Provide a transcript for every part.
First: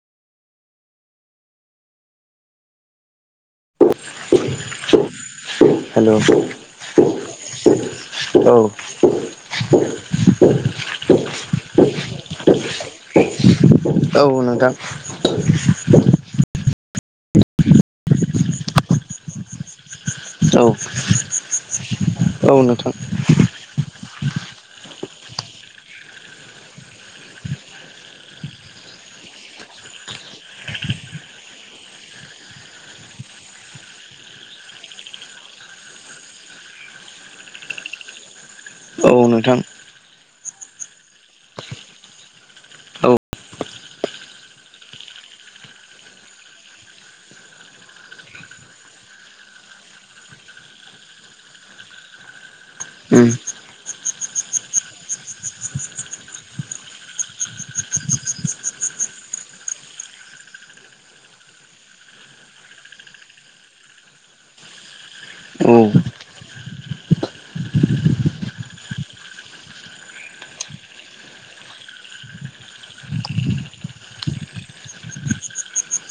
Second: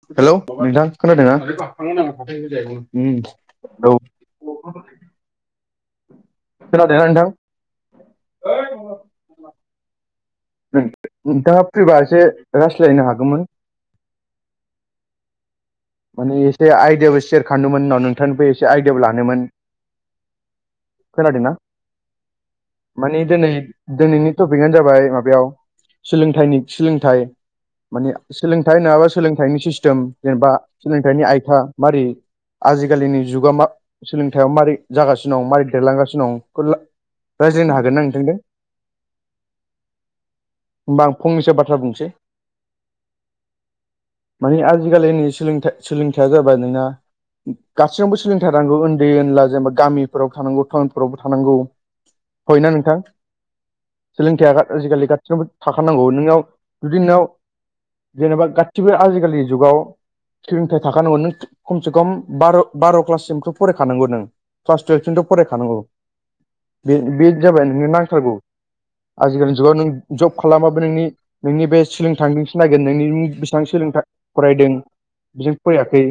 Hello नोंथां खोनादों उम औ हेलौ खोनादोंना नोंथां औ नोंथाङा फैबा एसे रायज्लायनो हागौमोन। औ नोंथां माने एसे आइडियाबो सेयार खानोममोन उनाव नोंथांनिफ्राय एसे आइडियाबो लानोमोन औ खोनादोंना‌ औ नोंथां माने दिनै दिनैनि टपिकआनो जाबाय माबायाव सोलोंथाइनि सोलोंथाइ माने सोलोंथाइ नङाबा सोलोंथाइनि सिस्टेम जेनेबा सोलोंथाइनि आयथा मारै आजिखालिनि जुगा म सोलोंथाइया मारै जागासिनो दं मारोरै देरलांगासिनो दं। रायज्लायनो हागोन ना नोंथांजों औ नोंथां होमबा आं फंनैसो बाथ्रा बुंसै औ माने आजिखालिनि सोलोंथ सोलोंथाया जाबाय नोंना गासैयावबो सोलोंथाइ थानांगौ उन्दै नला जेनेबा गामिफोराव थानांगौ टाउनफोरावबो थानांगौ हय ना नोंथां उम सोलोंथाइया आजिखालि गासिनबो थाखानांगौ नोंनाव जुदि नोंनाव जेनेबा गासिबो आजिखालिनि जुगाव सनिथायाइ थाखानांगौ नों खमसे खम बार' बार' क्लाससिमखौ फरायखानांगौ नों क्लास टुयेल्भसिमथ' फरायखानांगौ औ बे बे जाबाय नोंनो नांथारगौ आजिखालिनि जुगाव नों जब खालामाबो नोंनि नोंनि बे सोलोंथांजोंसो ननायगोन नोंनि बेसेबां सोलों फरायदों। बेजों फैयाखै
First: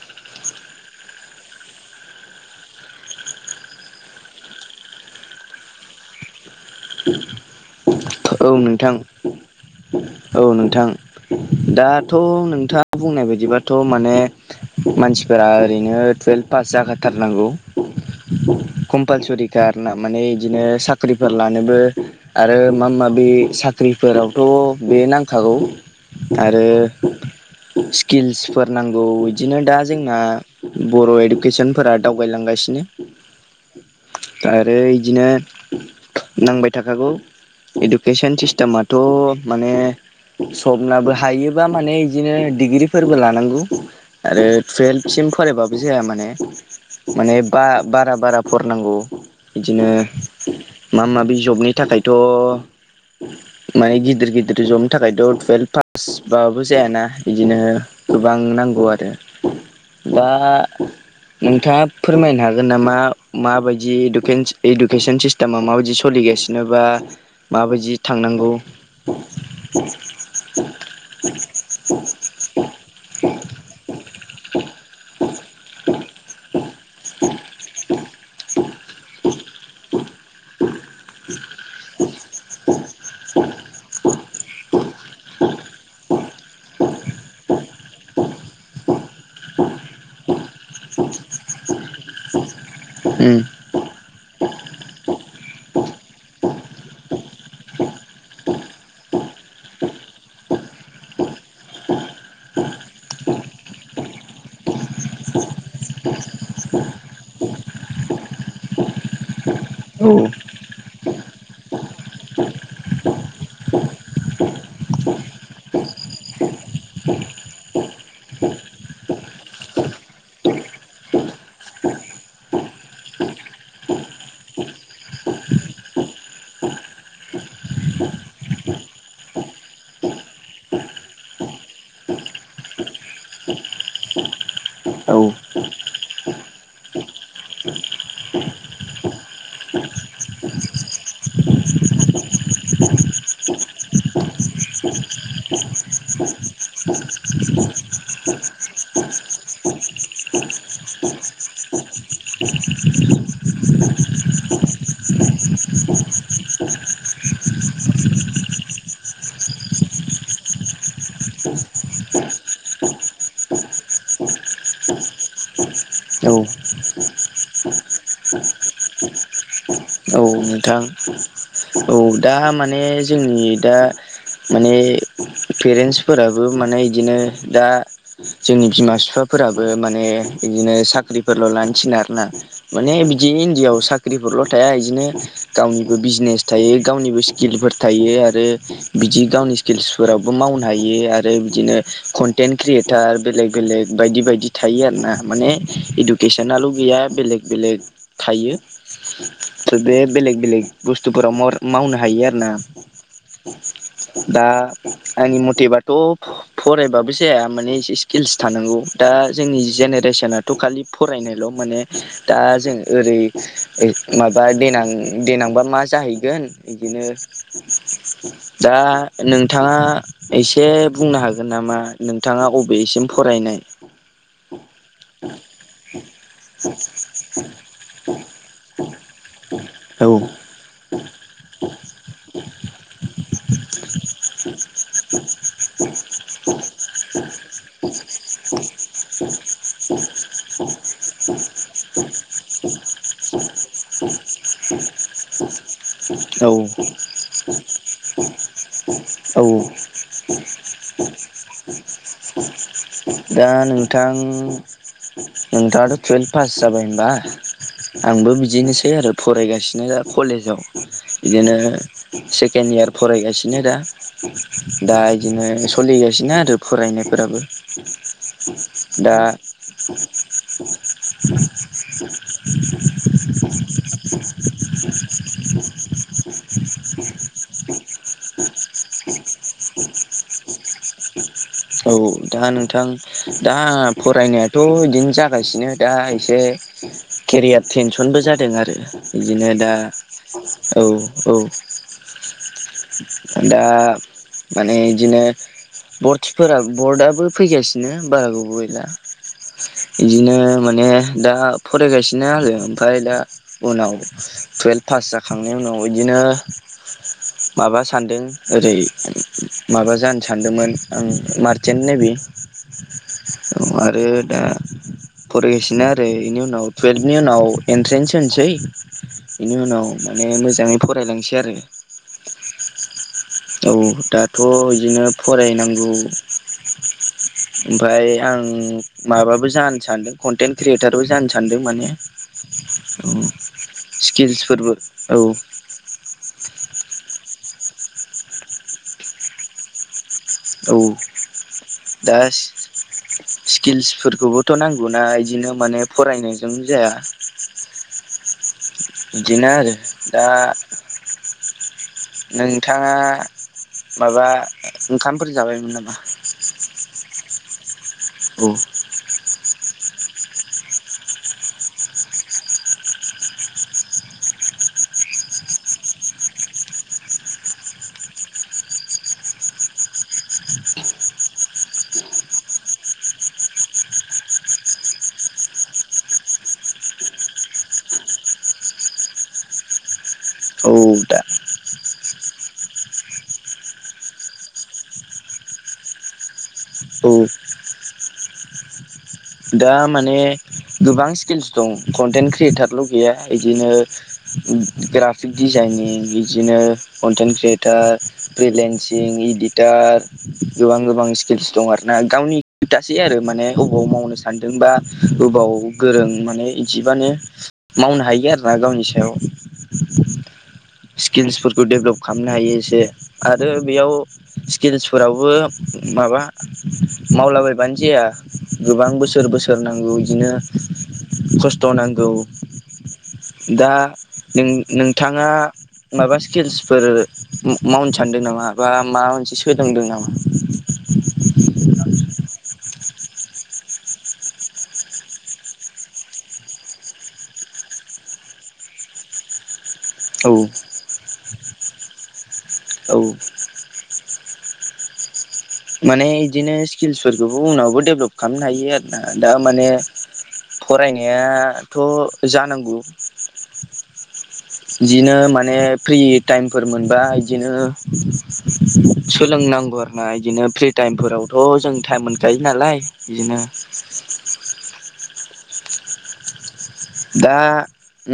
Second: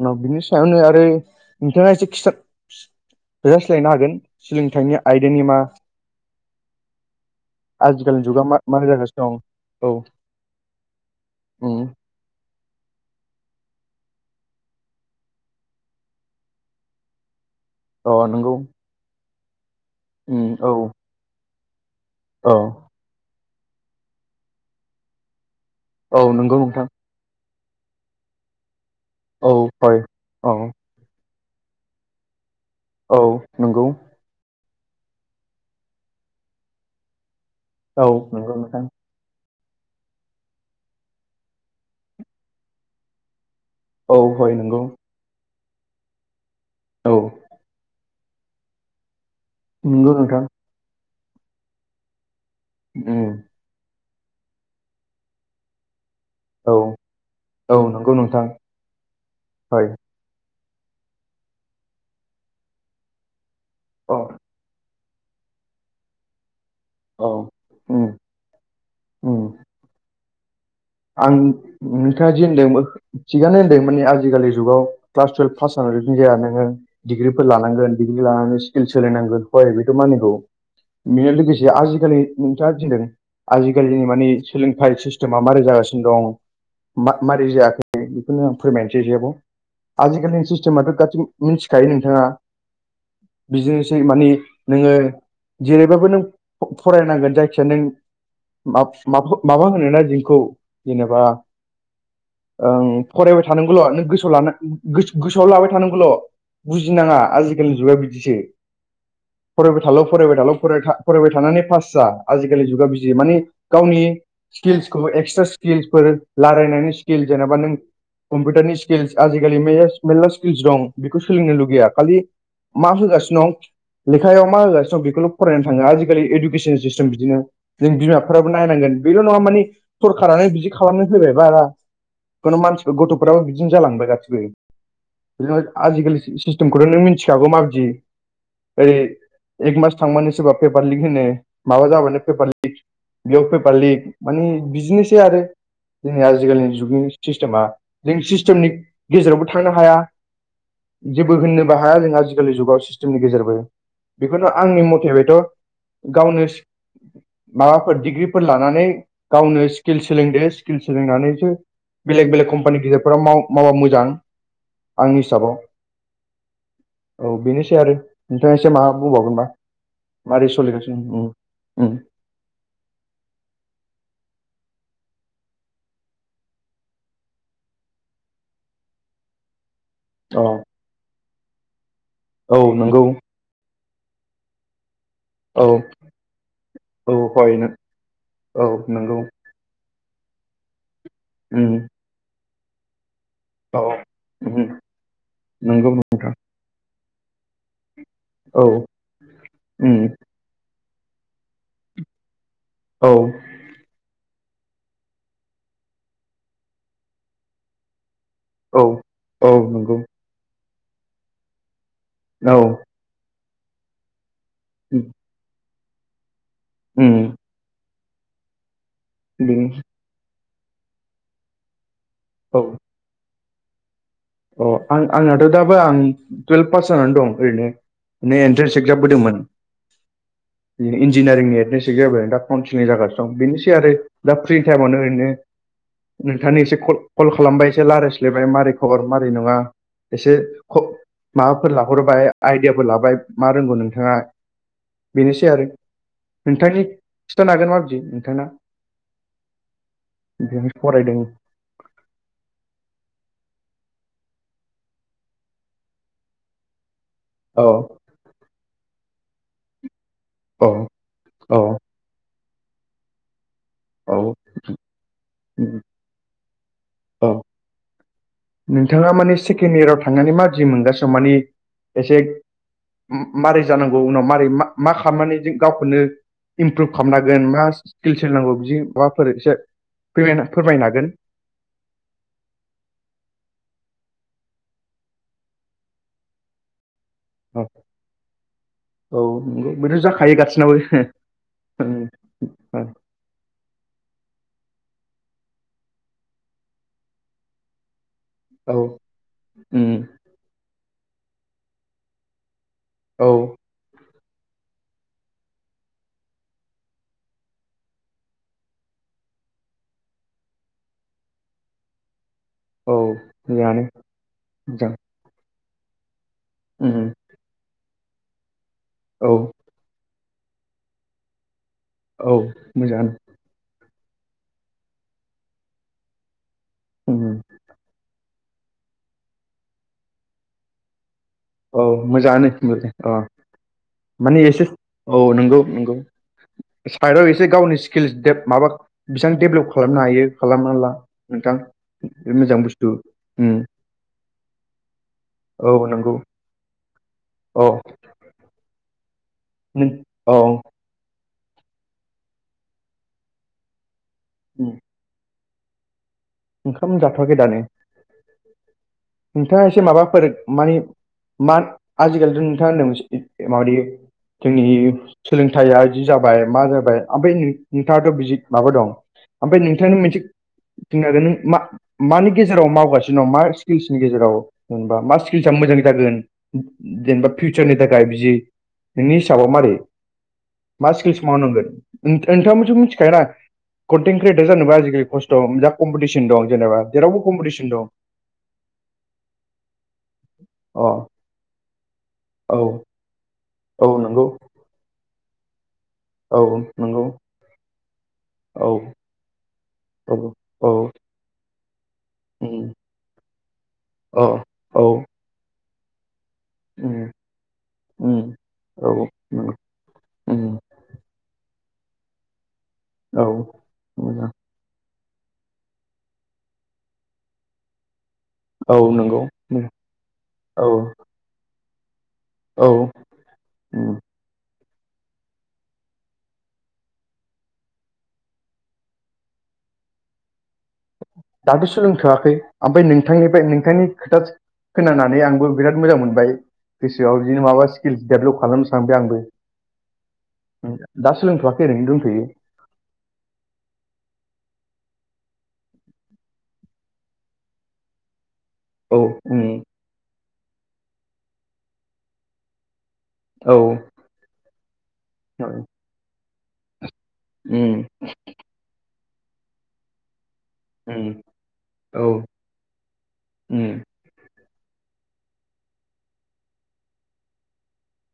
उनाव बिनि सायावनो आरो नोंथाङा एसे खिथा रोजा सोलायनो हागोन सोलोंथाइनि आयदानि मा [inaudible] आजिखालिनि जुगा औ मा मारै नोंथां जागासिनो दं औ औ नोंथां उम दाथ' नोंथां मा बुंनाय बायदिबाथ' माने मानसिफोरा ओरैनो टुयेल्भ पास जाखाथारनांगौ अ नोंगौ कम्पालसरिखानाा माने बिदिनो साख्रिफोर लानोबो औ आरो माबा माबि स्रि साख्रिफोरावथ' बे नांखागौ औ नंगौ आरो नोंथां स्किल्सफोर नांगौ औ बिदिनो दा हय जोंना औ बर' इडुकेसनफोरा दावगायलांगासिनो औ नंगौ आरो बिदिनो नांबाय थाखागौ औ इडुकेसन नंगौ नोंथां सिस्टेमाथ' माने सबनाबो हायोबा माने बिदिनो डिग्रिफोरबो लानांगौ औ आरो हय नंगौ टुवेल्प सिम फरायबाबो जाया माने औ माने ब बारा बारा फरायनांगौ बिदिनो मा नंगौ नोंथां माबा माबि जबनि थाखायथ' उम माने गिदिर गिदिर जमनो थाखायथ' बासबाबो औ जायाना बिदिनो औ नंगौ गोबां नोंथां नांगौ आरो हय बा नोंथाङा फोरमायनो हागोन नामा माबायदि अ डकेन्स इडुकेसन सिस्टेमा माबायदि सोलिगासिनोबा औ माबायदि उम थांनांगौ उम औ आं नोंथाङा जे होनदोंमोन। थिगानो होन्दों मानि आजिखालि जुगाव क्लास टुयेल्भ पास जानानै बिदि जाया नोङो डिग्रिफोर लानांगोन डिग्रि लानानै स्किल सोलायनांगोन हय बेथ' मानिगौ बेनो लोगोसे आजिखालि नोंथाङा दि होनदों आजिखालिनि माने सोलोंथाइ सिस्टेमा मारै जागासिनो दं मारै जायाखै बेखौनो आं फोरमायनोसै इसेबाव आजिखालिनि सिस्टेमाथ' गासि मिथिखायो नोंथाङा बिजोंनोसै माने नोङो जेरैबाबो नों फरायनांगोन जायखिजाया नों माबा होनोना जोंखौ जेनेबा ओं फरायबाय थानांगौल' नों गोसोआव लान गोसोआव लाबाय थानांगौल' बुजिनाङा आजिखालिनि जुगा बिदिसो फरायबाय थाल' उम फरायबाय थाल' फराय फरायबाय थानानै पास जा आजिखालि जुगा बिदि माने गावनि स्किल्सखौ एक्सट्रा स्किल्सफोर रायलायनायनि स्किल जेनेबा नों कम्पिउटारनि स्किल्स आजिखालि मेर्ला स्किल दं बेखौ सोलोंनो लुगैया खालि मा फैगासिनो दं लेखायाव मा होगासिनो दं बेखौल' फरायनानै थाङो आजिखालि इडुकेसन सिस्टेम बिदिनो जों बिमाफोराबो नायनांगोन बेल' नङा माने होखारनानै बिदि खालामनानै होबाय बा खुनु मानसिफोर गथ'फोराबो बिदिनो जालांबाय गासैबो औ आजिखालि सिस्टेमखौथ' नों मिथिखागौ माबायदि ओरै एक मास थांबानो सोरबा पेपार लिक होनो माबा जाबानो पेपार लिक बेयाव पेपार लिक मानि बिदिनोसै आरो जोंनि आजिखालिनि जुगनि सिस्टेमा जों सिस्टेमनि गेजेरावबो थांनो हाया [inaudible] जेबो होननोबो हाया जों आजिखालि जुगाव सिस्टेमनि गेजेरबो बेखौथ' आंनि मथे बेथ' [inaudible] माबाफोर डिग्रिफोर लानानै गावनो स्किल सोलोंदो स्किल सोलोंनानैसो बेलेग बेलेग कम्पानि गिदिरफोराव माव मावबा मोजां आंनि हिसाबाव औ औ बेनोसै आरो नोंथाङा एसे मा बुंबावगोनबा औ मारै नोंथां सोलिगासिनो उम उम औ दा माने जोंनि दा माने पेरेन्टसफोराबो माने इदिनो दा जोंनि बिमा बिफा फोराबो माने अ बिदिनो साख्रिफोरल' लानो थिनो आरो ना औ माने नंगौ बिदि इण्डियाआव साख्रि [unintelligible] फख्रिफोरल' थाया बिदिनो औ गावनिबो बिजनेस थायो औ गावनिबो हय नों स्किलफोर थायो आरो औ नंगौ बिदि गावनि स्किल्सफोरावबो मावनो हायो आरो उम बिदिनो कन्टेन्ट क्रियेटार बेलेग औ बेलेग बायदि बायदि उम थायो आरो ना माने नंगौ इदु नोंथां गेसेनाल' गैया बेलेग बेलेक थायो। औ उम बे बेलेग बेलेग बुस्थुफोराव मावनो हायो आरोना औ दा आंनि मथेबाथ' फरायबाबो जाया माने स्किल्स थानांगौ औ दा औ जोंनि नंगौ जेनेरेसनाथ' खालि फरायनायल' माने दा औ जोंङो ओरै माबा देनां देनांबा मा जाहैगोन इदिनो उम दा नोंथाङा बेनो एसे बुंनो हागोन नामा नोंथाङा औ बबेसिम फरायनाय अ आं आंनाथ' दाबो आं टुयेल्भ पास जानानै दं ओरैनो एन्ट्रेनस एकजाम होदोंमोन औ बि इन्जिनियारिंनि [unintelligible] जाबाय दा [unintelligible] जागासिनो बेनोसै आरो दा फ्रि टाइमावनो ओरैनो नोंथांनि एसे कल खालामबाय एसे रायलायस्लायबाय मारै खबर मारै नङा एसे खबर माबाफोर लाहरबाय आइदियाफोर लाबाय मा रोंगौ नोंथाङा बेनोसै आरो औ नोंथांनि खिथानो हागोन मा बेदि नोंथांना औ बेहाय फरायदों [inaudible] दा नोंथां नोंथाङाथ' टुवेल्भ पास जाबाय होनबा औ आंबो बिदिनोसै आरो फरायगासिनो दा कलेजाव औ बिदिनो औ सेकेड इयार फरायगासिनो दा औ दा इदिनो सलिगासिनो आरो औ फरायनायफोराबो नोंथाङा दा मानि सेकेणड इयाराव थांनानै मादि मोनगासिनो दं मानि एसे मारै जानांगौ उनाव मारै मा खालामनानै जो गावखौनो इमप्रुभ खालामनो हागोन मा स्किल सोलोंनांगौ बिदि माबाफोर एसे फोरमायनो हागोन औ दा नोंथां दा फरायनायाथ' इदिनो जागासिनो दा एसे [inaudible] केरियार औ टेनसनबो जादों आरो औ बिदिनो दा नंगौ बेथ' जाखायो गासिनाबो औ औ [inaudible] दा माने इदिनो खाफोरा बर्डआबो फैगासिनो बारा गोबाव गैला उम इदिनो माने दा फरायगासिनो आरो ओमफ्राय दा औ उनाव टुवेल्भ पास जाखांनायनि उनाव इदिनो माबा सानदों ओरै माबा जानो सानदोंमोन आं मारसेन्ट नेबि औ औ मोजाङानो आरो दा मोजां फरायगासिनो आरो इनि उनाव उम टुयेल्भनि उनाव एन्ट्रेन्स होनोसै औ इनि उनाव माने मोजाङै फरायलांसै आरो औ मोजाङानो औ दाथ' बिदिनो फरायनांगौ औ ओमफाय आं माबाबो जानो सानदों खन कन्टेन्ट क्रियेटारबो जानो सानदों औ माने मोजाङानो होनबालाय अ माने एसे स्किल्सफोरबो औ नंगौ नंगौ साइडाव एसे गावनि स्किल्स टेप माबा बेसां डेभेलप खालामनो हायो औ खालामना ला नोंथां बे मोजां बुस्थु ओम फिल्सफोरखौबोथ' नांगौना बिदिनो माने नंगौ फरायनायजों जाया औ बिदिनो आरो नों दा औ नोंथाङा माबा उम, ओंखामफोर जाबायमोन नामा? ओंखाम जाथ'वाखै दानो औ नोंथाङा एसे माबा फोर माने मा आजिखालिथ' नोंथाङा होनदों माबादि जोंनि सोलोंथाइया जि जाबाय मा जाबाय ओमफ्राय नोंथाङाथ' बि माबा दं ओमफ्राय नोंथांनो मोनसे नों मा मानि गेजेराव मावगासिनो दं मा स्किल्सनि गेजेराव जेनेबा मा स्किल्सआ मोजां जागोन जेनेबा फिउचारनि थाखाय बिदि नोंनि हिसाबाव मारै औ मा दा स्किल्स मावनांगोन नोंथाङाबोथ' मिथिखागौ दा कन्टेन् क्रियेटार जानोबा आजिलिस्थ मोन जा कमपिटिसन दं जेनेबा औ जेरावबो कम्पिटिसन दं दा माने अ गोबां स्किल्स दं कन्टेन्ट औ क्रियेटारल' गैया इदिनो औ नंगौ ग्राफिक डिजाइनिं औ बिदिनो नंगौ कन्टेन्ट क्रियेटार औ फ्रिलेन्सिं इदिटार औ औ गोबां गोबां स्किलस दं आर ना गावनि औ खोथासै आरो माने हबाव मावनो औ सानदोंबा औ ओबाव गोरों माने इदिबानो मावनो हायो आरो ना गावनि सायाव स्किल्सफोरखौ डेभ्लप खालामनो हायो एसे आरो बेयाव स्किल्सफोरावबो माबा मावलाबायबानो जाया औ गोबां नंगौ बोसोर बोसोर नों- नांगौ इदिनो औ खस्थ' नांगौ औ दा नों नोंथाङा माबा स्किल्सफोर मावनो सानदों नामा बा माबा मोनसे सोलोंदों नामा? दाथ' सोलोंथोआखै ओमफ्राय नोंथांनिफ्राय नोंथांनि खोथा खोनानानै आंबो बिराद मोजां मोनबाय गोसोआव बिदिनो माबा स्किल्स डेभलप खालामनो सानबाय आंबो औ दा सोलोंथ'वाखै ओरैनो दंथ'यो औ माने इदिनो स्किल्सफोरखौबो उनावबो डेभलप खालामनो हायो औ आरोना दा उम माने फरायनायाथ' जानांगौ औ बिदिनो माने फ्रि टाइमफोर मोनबा इदिनो उम सोलोंनांगौ आरो ना इदिनो फ्रि उम टाइमफोरावथ' जों औ टाइम मोनखायो नालाय बिदिनो उम दा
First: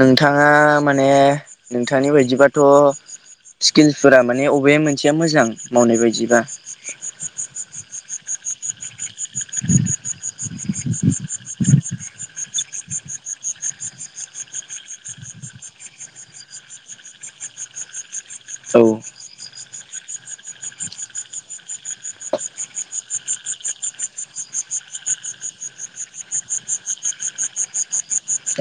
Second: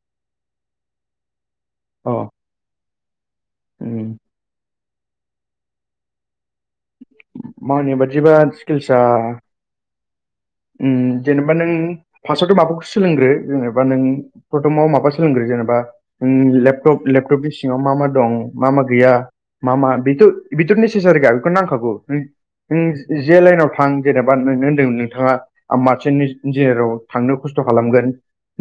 नोंथाङा माने नोंथांनि अ बायदिबाथ' स्किल्सफोरा माने अबे मोनसेया मोजां मावनाय बायदिबा मानाय बादिबा स्किल्सा उम जेनेबा नों फासावथ' माबाखौ सोलोंग्रो जेनेबा नों प्रथमाव माबा सोलोंग्रो जेनेबा उम लेपटप लेपटपनि सिङाव मा मा दं मा औ मा गैया मा मा बेथ' बेथ' नेसेसारि खा बेखौ नांखागौ नों नों जे लाइनाव थां जेनेबा नोंनो होनदोंमोन नोंथाङा आ मानसिननि इन्जिनियाराव थांनो खस्थ' खालामगोन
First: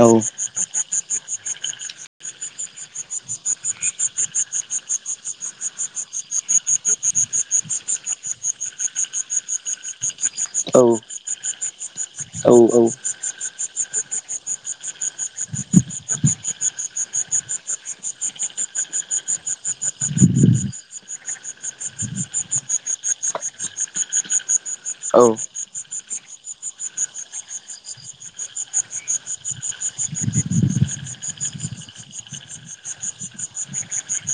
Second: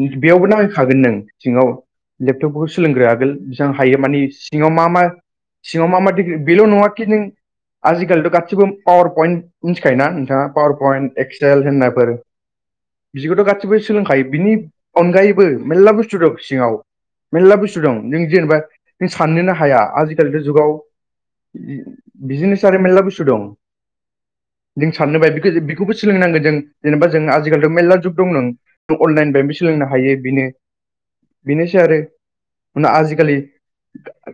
औ बेयावबो नाङैखागोन नों सिङाव लेपटपफोरखौ सोलोंग्रो आगोल बिसां हायो माने सिङाव मा मा सिङाव मा मा [unintelligible] बेल' नङाखि नों आजिखालिथ' गासिबो पावार पइन्ट मिथिखायोना नोंथाङा पावार औ पइन्ट टेक्सटाइल होननाफोर औ औ बिदिखौथ' गासिबो सोलोंखायो बिनि अनगायैबो मेर्ला बुस्थु दं सिङाव मेल्ला बुस्थु दं नों जेनेबा नों साननोनो हाया आजिखालिथ' जुगाव बिजिनेस आरो मेल्ला बुस्थु दं जों साननोबा बेखो बेखौबो सोलोंनांगोन जों जेनेबा जों आजिखालिथ' मेरला जुग दं नों थ' अनलाइन फायबो सोलोंनो हायो बिनो बिनोसै आरो हुना आजिखालि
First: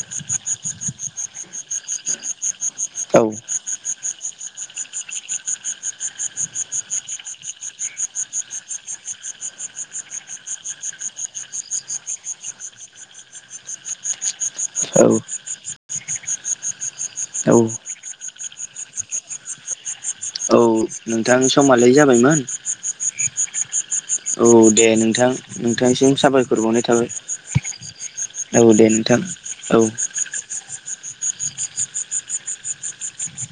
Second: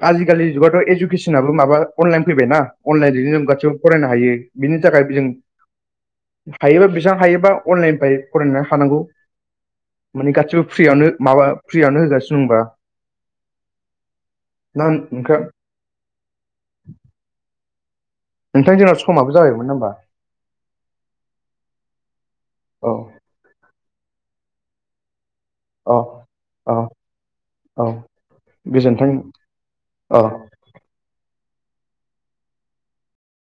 आजिखालि जुगाथ' इजुकेसनाबो माबा अनलाइन फैबायना औ अनलाइनजोंनो जों गासिबो फरायनो हायो बिनि थाखायबो जों हायोबा बेसां हायोबा अनलाइननिफाय फरायनानै हानांगौ मानि गासिबो फ्रियावनो माबा फ्रियावनो होगासिनो दंबा ना औ ओंखा औ नोंथां जोंना समाबो जायोमोन नामबा औ नोंथां समालाय जाबायमोन औ औ दे नोंथां औ नोंथांनिसिम साबायख'र औ बावनाय औ थाबाय औ दे नोंथां औ अ